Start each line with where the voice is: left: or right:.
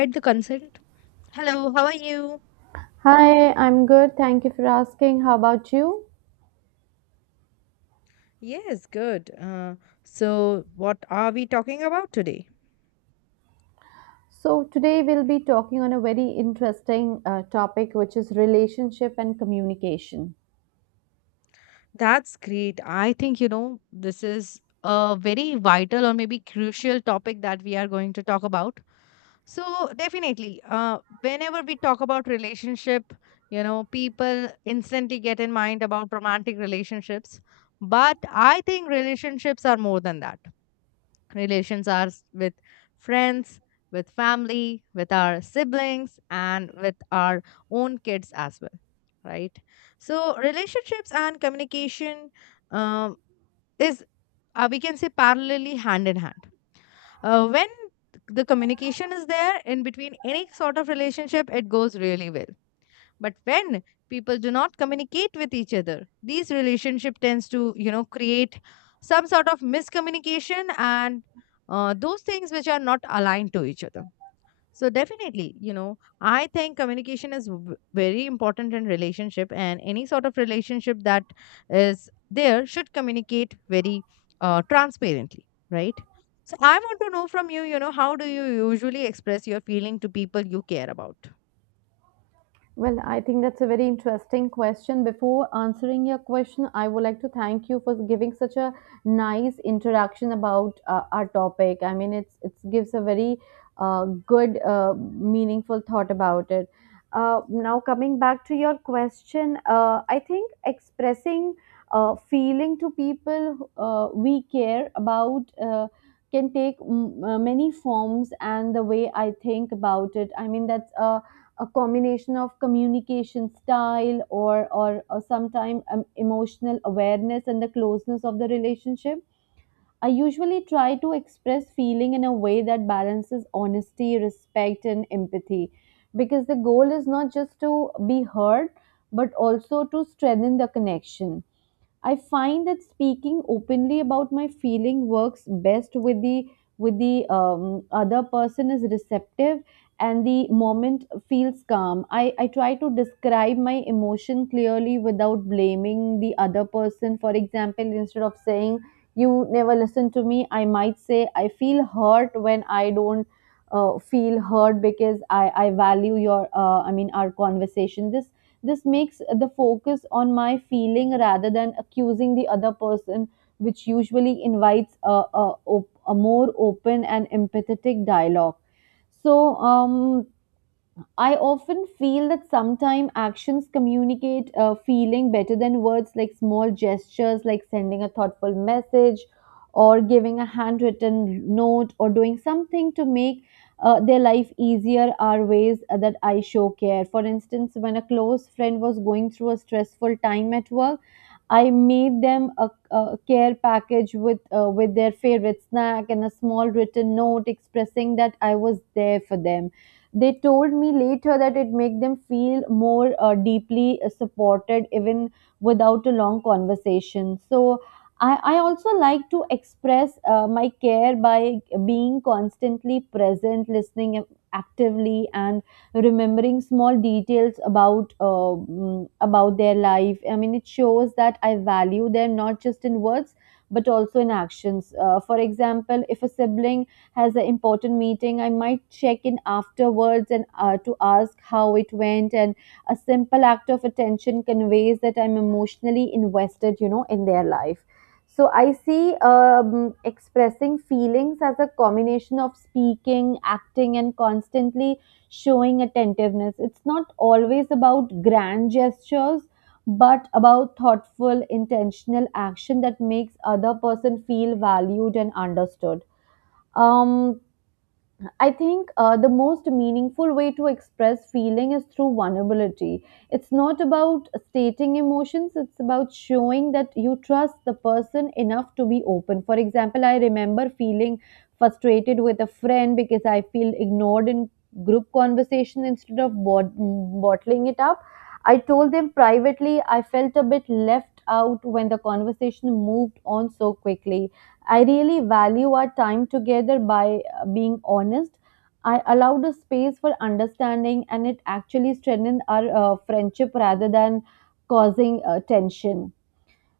left: Read the consent. Hello, how are you?
right: Hi, I'm good. Thank you for asking. How about you?
left: Yes, good. So, what are we talking about today?
right: So, today we'll be talking on a very interesting topic, which is relationship and communication.
left: That's great. I think, you know, this is a very vital or maybe crucial topic that we are going to talk about. So, definitely, whenever we talk about relationship, you know, people instantly get in mind about romantic relationships. But I think relationships are more than that. With friends, with family, with our siblings, and with our own kids as well, right? So, relationships and communication um, is, we can say, parallelly hand in hand. When the communication is there in between any sort of relationship, it goes really well, but when people do not communicate with each other, these relationship tends to, you know, create some sort of miscommunication and those things which are not aligned to each other. So definitely, you know, I think communication is very important in relationship, and any sort of relationship that is there should communicate very transparently, right? So I want to know from you, you know, how do you usually express your feeling to people you care about?
right: Well, I think that's a very interesting question. Before answering your question, I would like to thank you for giving such a nice introduction about our topic. I mean, it gives a very good, meaningful thought about it. Now, coming back to your question, I think expressing feeling to people we care about can take many forms, and the way I think about it, I mean, that's a combination of communication style or or sometimes emotional awareness and the closeness of the relationship. I usually try to express feeling in a way that balances honesty, respect, and empathy, because the goal is not just to be heard, but also to strengthen the connection. I find that speaking openly about my feeling works best with the other person is receptive and the moment feels calm. I try to describe my emotion clearly without blaming the other person. For example, instead of saying you never listen to me, I might say I feel hurt when I don't feel hurt because I value your I mean our conversation. This makes the focus on my feeling rather than accusing the other person, which usually invites a more open and empathetic dialogue. So, I often feel that sometimes actions communicate feeling better than words, like small gestures, like sending a thoughtful message, or giving a handwritten note, or doing something to make their life easier are ways that I show care. For instance, when a close friend was going through a stressful time at work, I made them a care package with their favorite snack and a small written note expressing that I was there for them. They told me later that it made them feel more deeply supported even without a long conversation. So I also like to express my care by being constantly present, listening actively, and remembering small details about about their life. I mean, it shows that I value them not just in words but also in actions. For example, if a sibling has an important meeting, I might check in afterwards and to ask how it went. And a simple act of attention conveys that I'm emotionally invested, you know, in their life. So I see expressing feelings as a combination of speaking, acting, and constantly showing attentiveness. It's not always about grand gestures, but about thoughtful, intentional action that makes other person feel valued and understood. um I think the most meaningful way to express feeling is through vulnerability. It's not about stating emotions, it's about showing that you trust the person enough to be open. For example, I remember feeling frustrated with a friend because I feel ignored in group conversation. Instead of bottling it up, I told them privately I felt a bit left out when the conversation moved on so quickly. I really value our time together. By being honest, I allowed a space for understanding, and it actually strengthened our friendship rather than causing tension.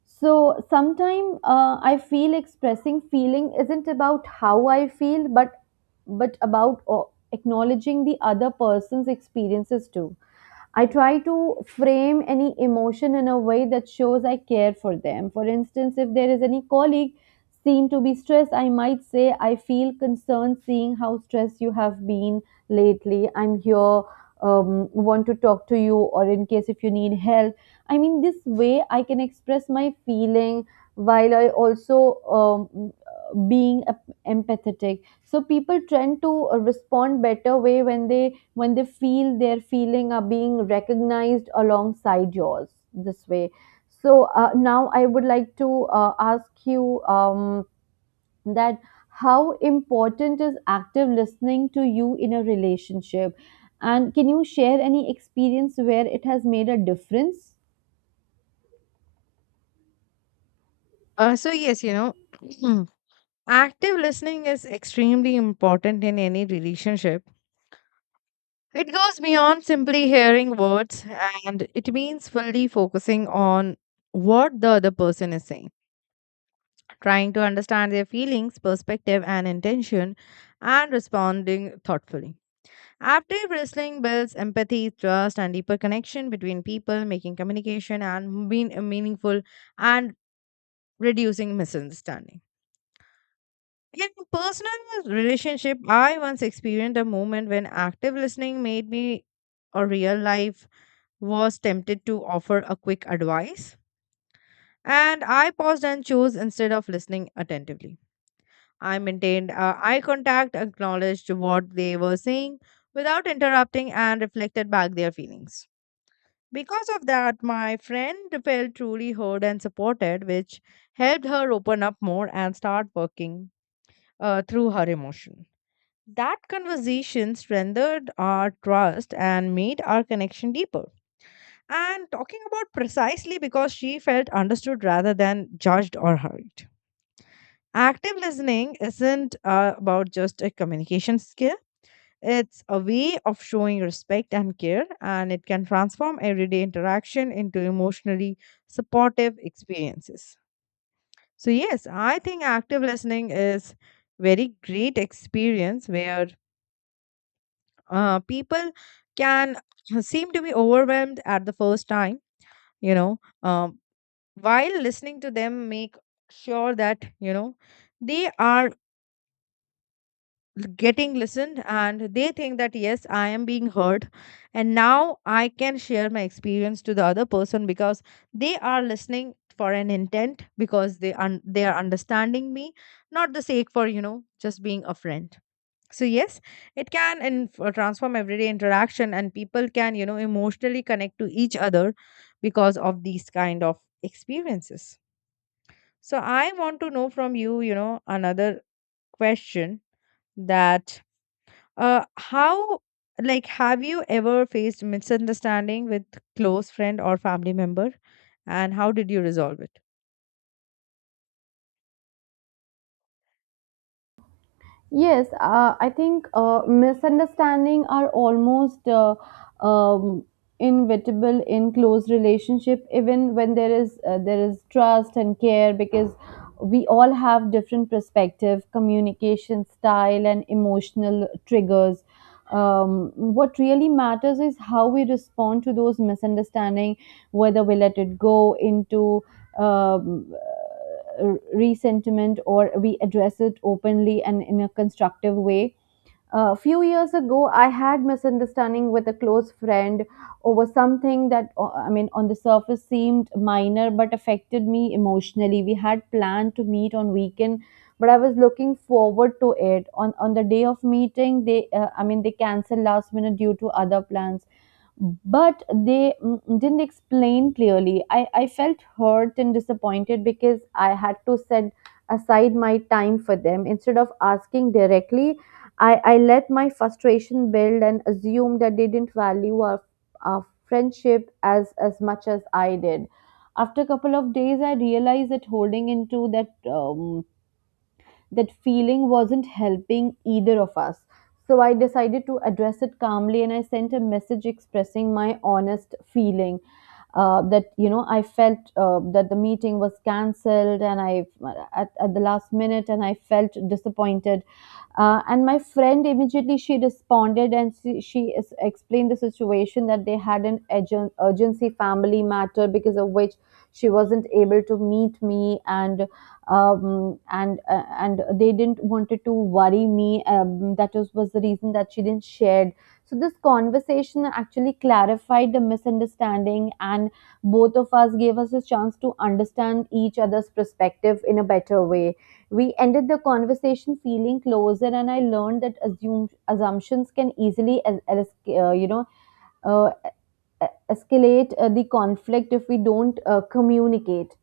right: So sometimes I feel expressing feeling isn't about how I feel, but but about acknowledging the other person's experiences too. I try to frame any emotion in a way that shows I care for them. For instance, if there is any colleague seem to be stressed, I might say, I feel concerned seeing how stressed you have been lately. I'm here, want to talk to you, or in case if you need help. I mean, this way I can express my feeling while I also being empathetic. So people tend to respond better way when they feel their feeling are being recognized alongside yours this way. So now I would like to ask you, that how important is active listening to you in a relationship, and can you share any experience where it has made a difference?
left: So yes, you know, active listening is extremely important in any relationship. It goes beyond simply hearing words, and it means fully focusing on what the other person is saying, trying to understand their feelings, perspective, and intention, and responding thoughtfully. Active listening builds empathy, trust, and deeper connection between people, making communication meaningful and reducing misunderstanding. In personal relationship, I once experienced a moment when active listening made me a real life, was tempted to offer a quick advice. And I paused and chose instead of listening attentively. I maintained eye contact, acknowledged what they were saying without interrupting, and reflected back their feelings. Because of that, my friend felt truly heard and supported, which helped her open up more and start working through her emotion. That conversation strengthened our trust and made our connection deeper. And talking about precisely because she felt understood rather than judged or hurried. Active listening isn't about just a communication skill, it's a way of showing respect and care, and it can transform everyday interaction into emotionally supportive experiences. So, yes, I think active listening is very great experience where people can seem to be overwhelmed at the first time, you know. While listening to them, make sure that, you know, they are getting listened, and they think that yes, I am being heard, and now I can share my experience to the other person because they are listening for an intent because they un- they are understanding me, not the sake for, you know, just being a friend. So yes, it can and transform everyday interaction, and people can, you know, emotionally connect to each other because of these kind of experiences. So I want to know from you, you know, another question, that how, like, have you ever faced misunderstanding with close friend or family member? And how did you resolve it?
right: Yes, I think misunderstanding are almost um, inevitable in close relationship, even when there is trust and care, because we all have different perspective, communication style, and emotional triggers. What really matters is how we respond to those misunderstanding, whether we let it go into um resentment, or we address it openly and in a constructive way. A few years ago, I had misunderstanding with a close friend over something that I mean, on the surface seemed minor but affected me emotionally. We had planned to meet on weekend, but I was looking forward to it. On the day of meeting, they I mean they canceled last minute due to other plans, but they didn't explain clearly. I felt hurt and disappointed because I had to set aside my time for them. Instead of asking directly, I let my frustration build and assumed that they didn't value our friendship as much as I did. After a couple of days, I realized that holding into that feeling wasn't helping either of us. So I decided to address it calmly, and I sent a message expressing my honest feeling, that you know I felt that the meeting was cancelled and I at the last minute and I felt disappointed. And my friend immediately she responded and she explained the situation that they had an urgency family matter, because of which she wasn't able to meet me, and and they didn't wanted to worry me. That was the reason that she didn't share. So this conversation actually clarified the misunderstanding, and both of us gave us a chance to understand each other's perspective in a better way. We ended the conversation feeling closer, and I learned that assumptions can easily, as, you know, uh, e- escalate the conflict if we don't communicate.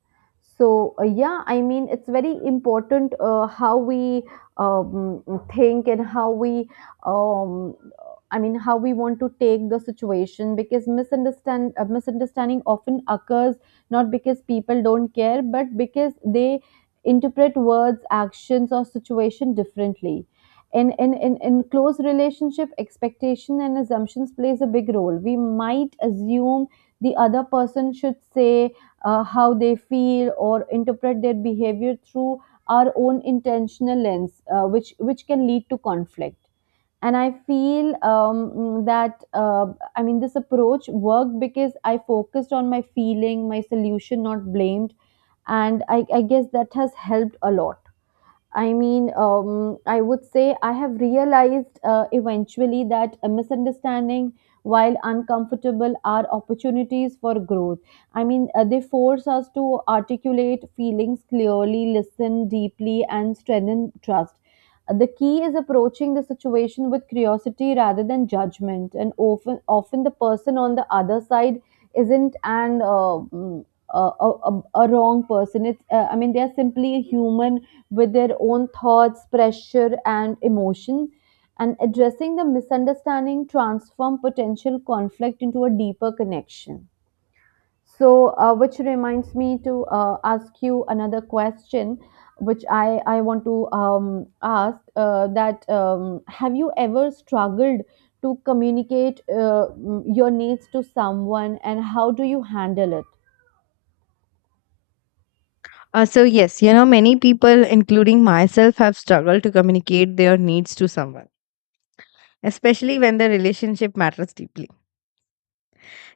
right: So yeah, I mean it's very important how we um, think and how we um, I mean how we want to take the situation, because misunderstanding often occurs not because people don't care, but because they interpret words, actions, or situation differently. In close relationship, expectation and assumptions plays a big role. We might assume the other person should say how they feel or interpret their behavior through our own intentional lens, which can lead to conflict. And I feel mm, that I mean this approach worked because I focused on my feeling, my solution, not blamed, and I guess that has helped a lot. I mean, I would say I have realized eventually that a misunderstanding, while uncomfortable, are opportunities for growth. I mean, they force us to articulate feelings clearly, listen deeply, and strengthen trust. The key is approaching the situation with curiosity rather than judgment, and often the person on the other side isn't an a wrong person. It's I mean, they are simply a human with their own thoughts, pressure, and emotion. And addressing the misunderstanding transform potential conflict into a deeper connection. So, which reminds me to ask you another question, which I want to ask, that have you ever struggled to communicate your needs to someone, and how do you handle it?
left: So, yes, you know, many people, including myself, have struggled to communicate their needs to someone, especially when the relationship matters deeply.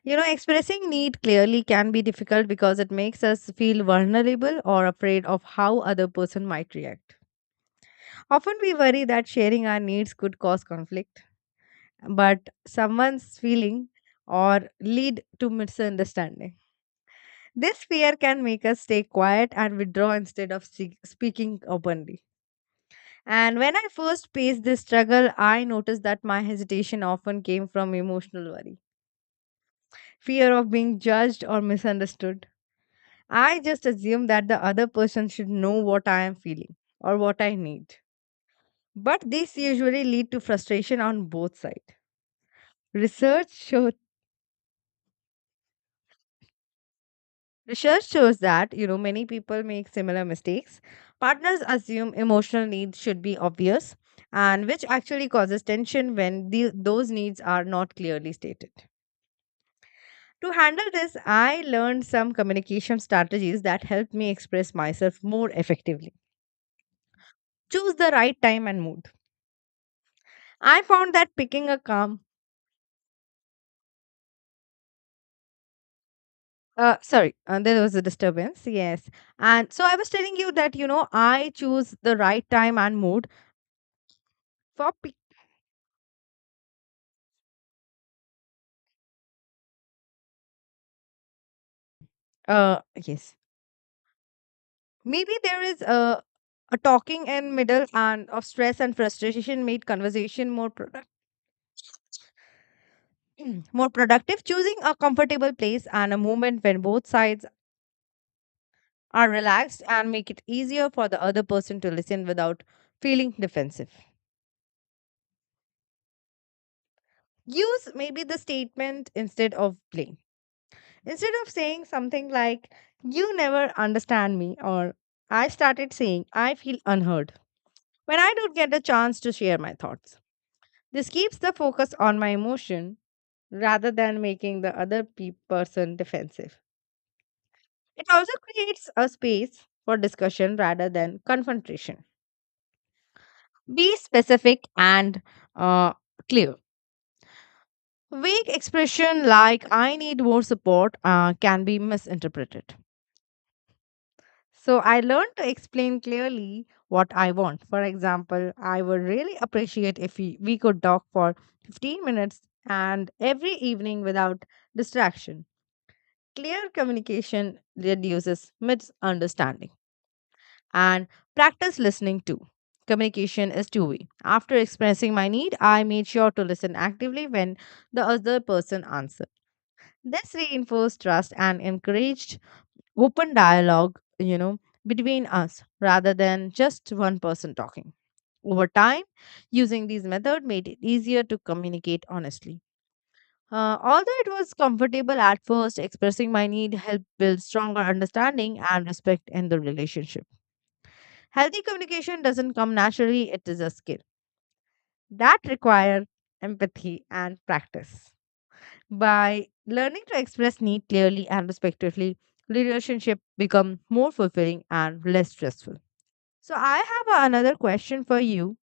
left: You know, expressing need clearly can be difficult because it makes us feel vulnerable or afraid of how other person might react. Often we worry that sharing our needs could cause conflict, but someone's feeling or lead to misunderstanding. This fear can make us stay quiet and withdraw instead of speaking openly. And when I first faced this struggle, I noticed that my hesitation often came from emotional worry, fear of being judged or misunderstood. I just assumed that the other person should know what I am feeling or what I need. But this usually lead to frustration on both sides. Research shows research shows that, you know, many people make similar mistakes. Partners assume emotional needs should be obvious, and which actually causes tension when the, those needs are not clearly stated. To handle this, I learned some communication strategies that helped me express myself more effectively. Choose the right time and mood. I found that picking a calm, sorry, there was a disturbance. Yes. And so I was telling you that, you know, I choose the right time and mood for. Yes. Maybe there is a talking and middle and of stress and frustration made conversation more product, more productive. Choosing a comfortable place and a moment when both sides are relaxed and make it easier for the other person to listen without feeling defensive. Use maybe the statement instead of blame. Instead of saying something like "You never understand me" or "I started saying I feel unheard" when I don't get a chance to share my thoughts. This keeps the focus on my emotion rather than making the other person defensive. It also creates a space for discussion rather than confrontation. Be specific and uh, clear. Vague expression like I need more support can be misinterpreted. So I learned to explain clearly what I want. For example, I would really appreciate if we could talk for 15 minutes and every evening without distraction. Clear communication reduces misunderstanding and practice listening too. Communication is two way. After expressing my need, I made sure to listen actively when the other person answered. This reinforced trust and encouraged open dialogue, you know, between us rather than just one person talking. Over time, using these methods made it easier to communicate honestly. Although it was comfortable at first, expressing my need helped build stronger understanding and respect in the relationship. Healthy communication doesn't come naturally, it is a skill that requires empathy and practice. By learning to express need clearly and respectfully, relationship become more fulfilling and less stressful. So I have another question for you,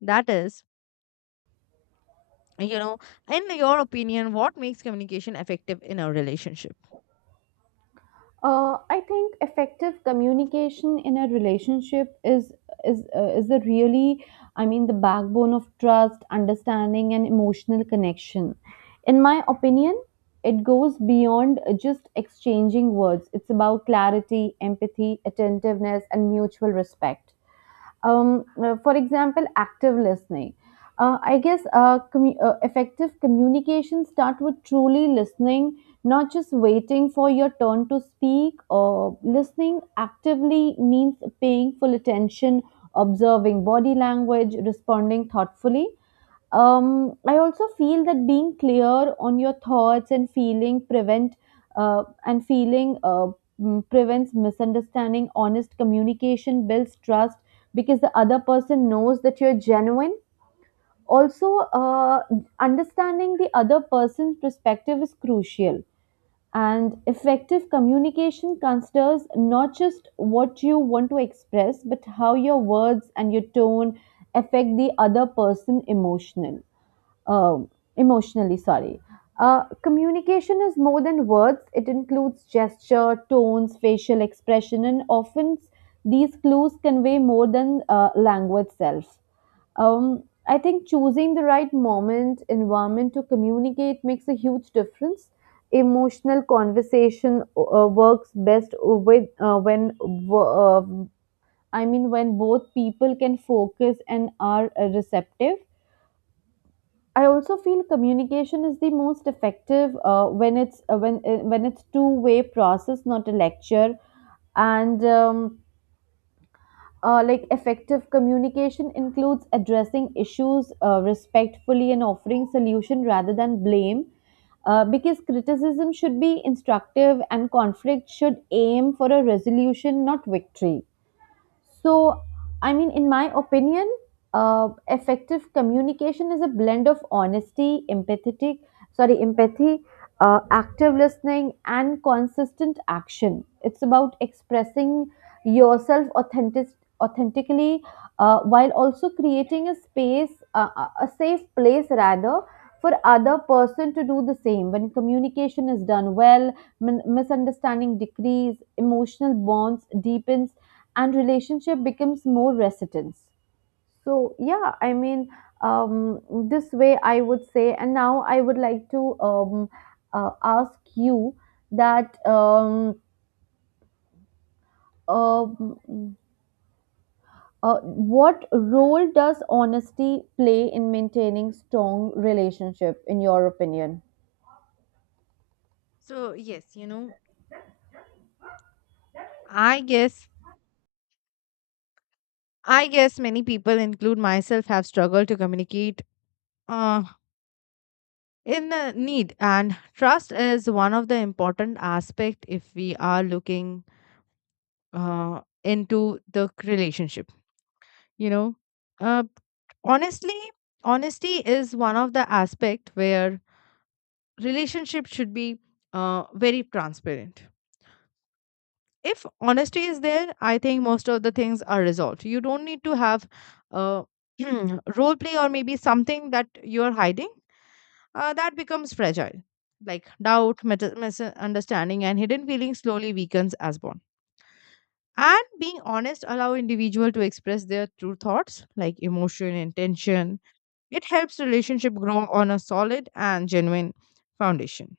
left: that is, you know, in your opinion, what makes communication effective in a relationship?
right: I think effective communication in a relationship is the really, I mean, the backbone of trust, understanding, and emotional connection. In my opinion, it goes beyond just exchanging words. It's about clarity, empathy, attentiveness, and mutual respect. For example, active listening, effective communication start with truly listening, not just waiting for your turn to speak, or listening actively means paying full attention, observing body language, responding thoughtfully. I also feel that being clear on your thoughts and feeling uh, and feeling uh, prevents misunderstanding. Honest communication builds trust because the other person knows that you're genuine. Also, understanding the other person's perspective is crucial. And effective communication considers not just what you want to express, but how your words and your tone affect the other person emotionally um, emotionally sorry communication is more than words. It includes gesture, tones, facial expression, and often these clues convey more than language itself. I think choosing the right moment, environment to communicate makes a huge difference. Emotional conversation works best with when I mean when both people can focus and are receptive. I also feel communication is the most effective when it's two-way process, not a lecture. And like effective communication includes addressing issues respectfully and offering solution rather than blame. Because criticism should be instructive and conflict should aim for a resolution, not victory. So, I mean, in my opinion, effective communication is a blend of honesty, empathy, active listening, and consistent action. It's about expressing yourself authentically, while also creating a space, a safe place rather, for other person to do the same. When communication is done well, misunderstanding decrease, emotional bonds deepens and relationship becomes more resistance. So yeah i mean um, this way I would say. And now I would like to ask you that um, what role does honesty play in maintaining strong relationship in your opinion?
left: So, yes, you know, I guess I guess many people include myself have struggled to communicate uh in the need, and trust is one of the important aspect if we are looking into the relationship, you know. uh, honestly honesty is one of the aspect where relationship should be very transparent. If honesty is there, I think most of the things are resolved. You don't need to have uh, role play or maybe something that you're hiding, that becomes fragile, like doubt, meta- misunderstanding and hidden feelings slowly weakens as bond. And being honest allow individual to express their true thoughts like emotion and tension. It helps relationship grow on a solid and genuine foundation.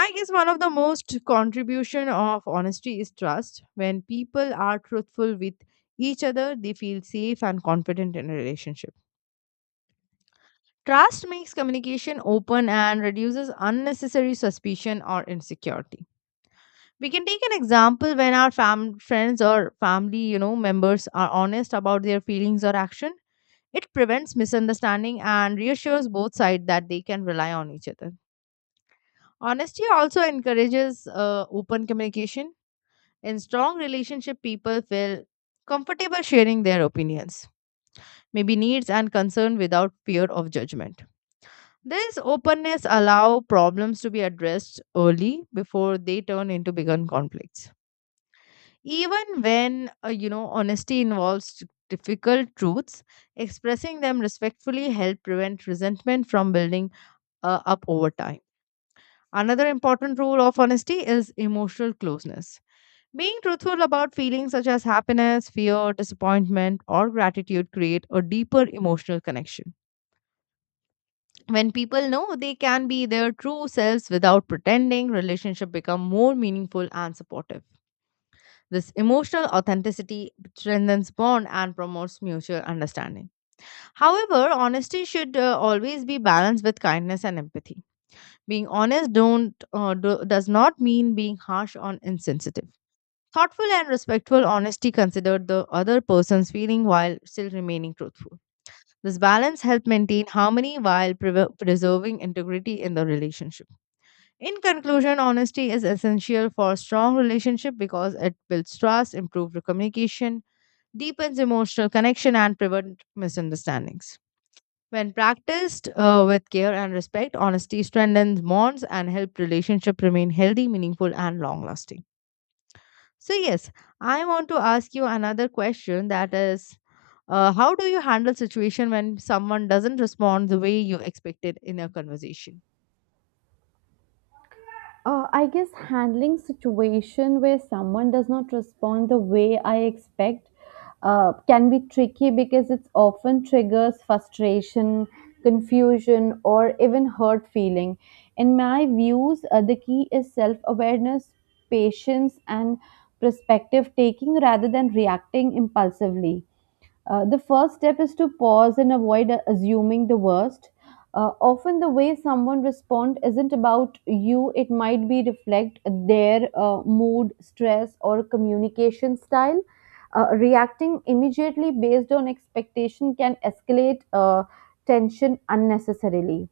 left: I guess one of the most contribution of honesty is trust. When people are truthful with each other, they feel safe and confident in a relationship. Trust makes communication open and reduces unnecessary suspicion or insecurity. We can take an example when our friends or family, you know, members are honest about their feelings or action, it prevents misunderstanding and reassures both sides that they can rely on each other. Honesty also encourages open communication. In strong relationship, people feel comfortable sharing their opinions, maybe needs and concern without fear of judgment. This openness allow problems to be addressed early before they turn into bigger conflicts. Even when, you know, honesty involves difficult truths, expressing them respectfully help prevent resentment from building up over time. Another important rule of honesty is emotional closeness. Being truthful about feelings such as happiness, fear, disappointment, or gratitude create a deeper emotional connection. When people know they can be their true selves without pretending, relationship become more meaningful and supportive. This emotional authenticity strengthens bond and promotes mutual understanding. However, honesty should always be balanced with kindness and empathy. Being honest don't do, does not mean being harsh or insensitive. Thoughtful and respectful honesty consider the other person's feeling while still remaining truthful. This balance helps maintain harmony while preserving integrity in the relationship. In conclusion, honesty is essential for strong relationship because it builds trust, improves communication, deepens emotional connection and prevent misunderstandings. When practiced with care and respect, honesty strengthens bonds and help relationship remain healthy, meaningful, and long lasting. So, yes, I want to ask you another question, that is, how do you handle situation when someone doesn't respond the way you expected in a conversation?
right: I guess handling situation where someone does not respond the way I expect can be tricky because it often triggers frustration, confusion, or even hurt feeling. In my views, the key is self awareness, patience, and perspective taking rather than reacting impulsively. The first step is to pause and avoid assuming the worst. Often, the way someone responds isn't about you, it might be reflect their mood, stress, or communication style. Reacting immediately based on expectation can escalate tension unnecessarily.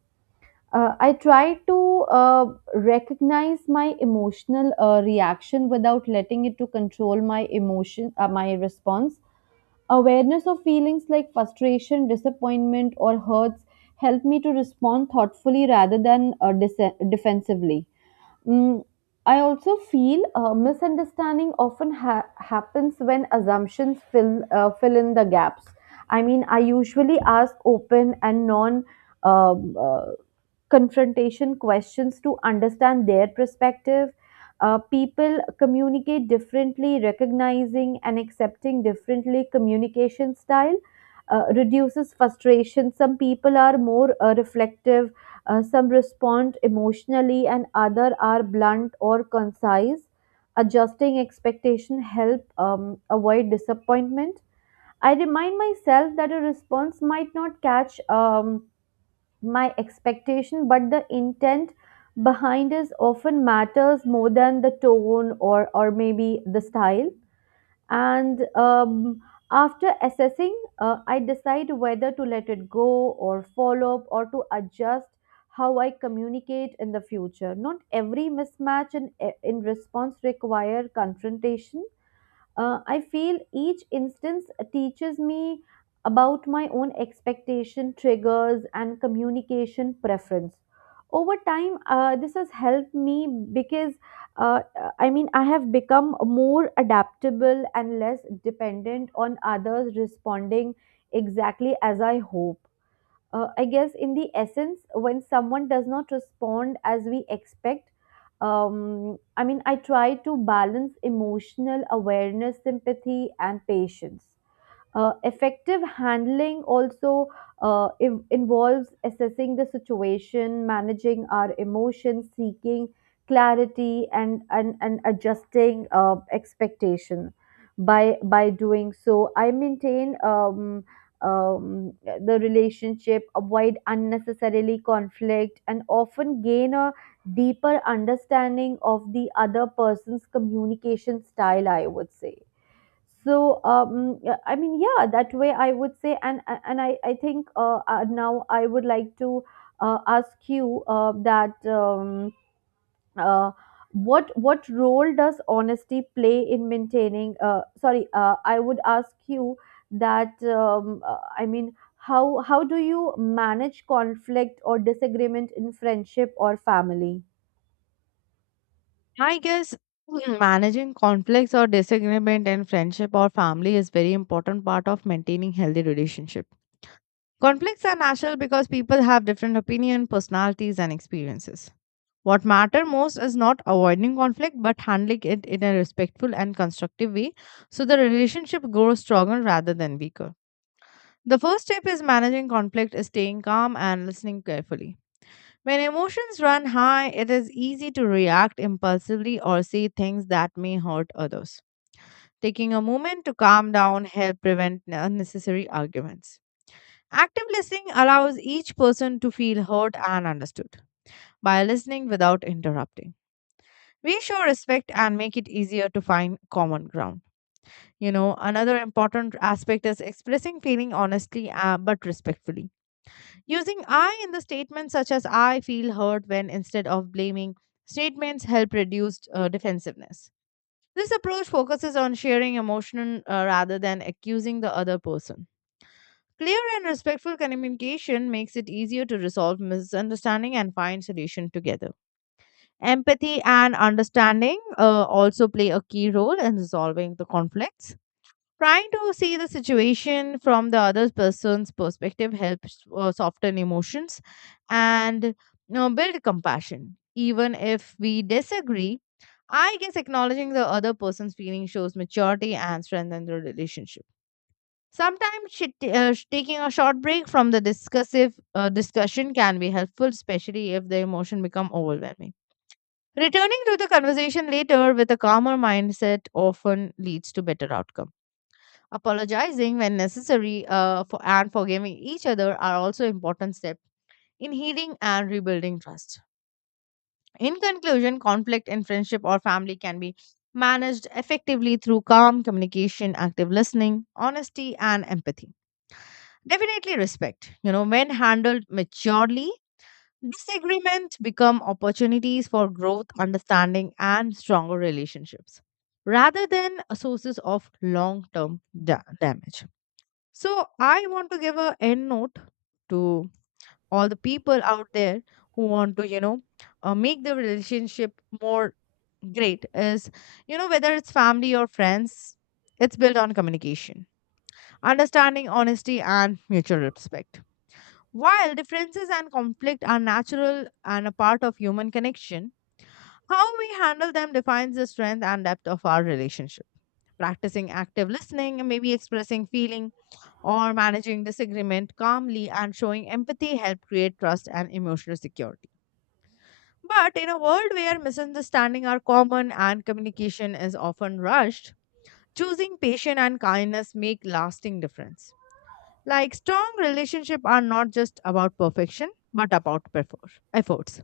right: I try to recognize my emotional reaction without letting it to control my emotion, my response. Awareness of feelings like frustration, disappointment, or hurts help me to respond thoughtfully rather than defensively. Mm, I also feel misunderstanding often happens when assumptions fill fill in the gaps. I mean, I usually ask open and non um, uh, confrontation questions to understand their perspective. People communicate differently, recognizing and accepting differently communication style. Reduces frustration. Some people are more reflective, some respond emotionally, and other are blunt or concise. Adjusting expectation help avoid disappointment. I remind myself that a response might not catch my expectation, but the intent behind is often matters more than the tone or maybe the style. And after assessing, I decide whether to let it go or follow up or to adjust how I communicate in the future. Not every mismatch in response require confrontation. I feel each instance teaches me about my own expectation, triggers, and communication preference. Over time, this has helped me because uh, I mean, I have become more adaptable and less dependent on others responding exactly as I hope. I guess in the essence, when someone does not respond as we expect, I mean, I try to balance emotional awareness, sympathy, and patience. Effective handling also involves assessing the situation, managing our emotions, seeking clarity, and adjusting expectation. By doing so, I maintain the relationship, avoid unnecessarily conflict, and often gain a deeper understanding of the other person's communication style, I would say. That way I would say. And and i i think uh, uh now I would like to ask you uh, that um uh, what what role does honesty play in maintaining sorry I would ask you that how how do you manage conflict or disagreement in friendship or family?
left: I guess managing conflicts or disagreement in friendship or family is very important part of maintaining healthy relationship. Conflicts are natural because people have different opinion, personalities and experiences. What matter most is not avoiding conflict but handling it in a respectful and constructive way so the relationship grows stronger rather than weaker. The first step is managing conflict is staying calm and listening carefully. When emotions run high, it is easy to react impulsively or say things that may hurt others. Taking a moment to calm down helps prevent unnecessary arguments. Active listening allows each person to feel heard and understood by listening without interrupting. We show respect and make it easier to find common ground. You know, another important aspect is expressing feeling honestly but respectfully. Using I in the statements such as I feel hurt when instead of blaming, statements help reduce defensiveness. This approach focuses on sharing emotion rather than accusing the other person. Clear and respectful communication makes it easier to resolve misunderstanding and find solution together. Empathy and understanding also play a key role in resolving the conflicts. Trying to see the situation from the other person's perspective helps soften emotions and, you know, build compassion. Even if we disagree, I guess acknowledging the other person's feelings shows maturity and strengthens the relationship. Sometimes taking a short break from the discussive discussion can be helpful, especially if the emotion become overwhelming. Returning to the conversation later with a calmer mindset often leads to better outcome. Apologizing when necessary and forgiving each other are also important steps in healing and rebuilding trust. In conclusion, conflict in friendship or family can be managed effectively through calm communication, active listening, honesty, and empathy. Definitely respect. You know, when handled maturely, disagreement become opportunities for growth, understanding, and stronger relationships rather than sources of long-term damage. So I want to give a end note to all the people out there who want to, you know, make the relationship more great, is, you know, whether it's family or friends, it's built on communication, understanding, honesty, and mutual respect. While differences and conflict are natural and a part of human connection, how we handle them defines the strength and depth of our relationship. Practicing active listening and maybe expressing feeling or managing disagreement calmly and showing empathy help create trust and emotional security. But in a world where misunderstandings are common and communication is often rushed, choosing patience and kindness make lasting difference. Like strong relationships are not just about perfection, but about efforts.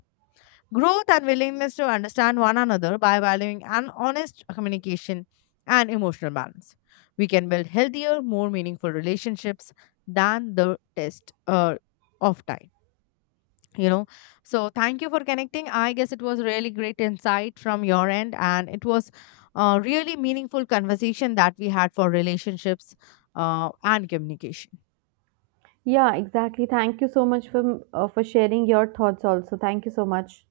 left: Growth and willingness to understand one another by valuing an honest communication and emotional balance. We can build healthier, more meaningful relationships than the test of time. You know, so thank you for connecting. I guess it was really great insight from your end, and it was a really meaningful conversation that we had for relationships and communication.
right: Yeah, exactly, thank you so much for sharing your thoughts. Also, thank you so much.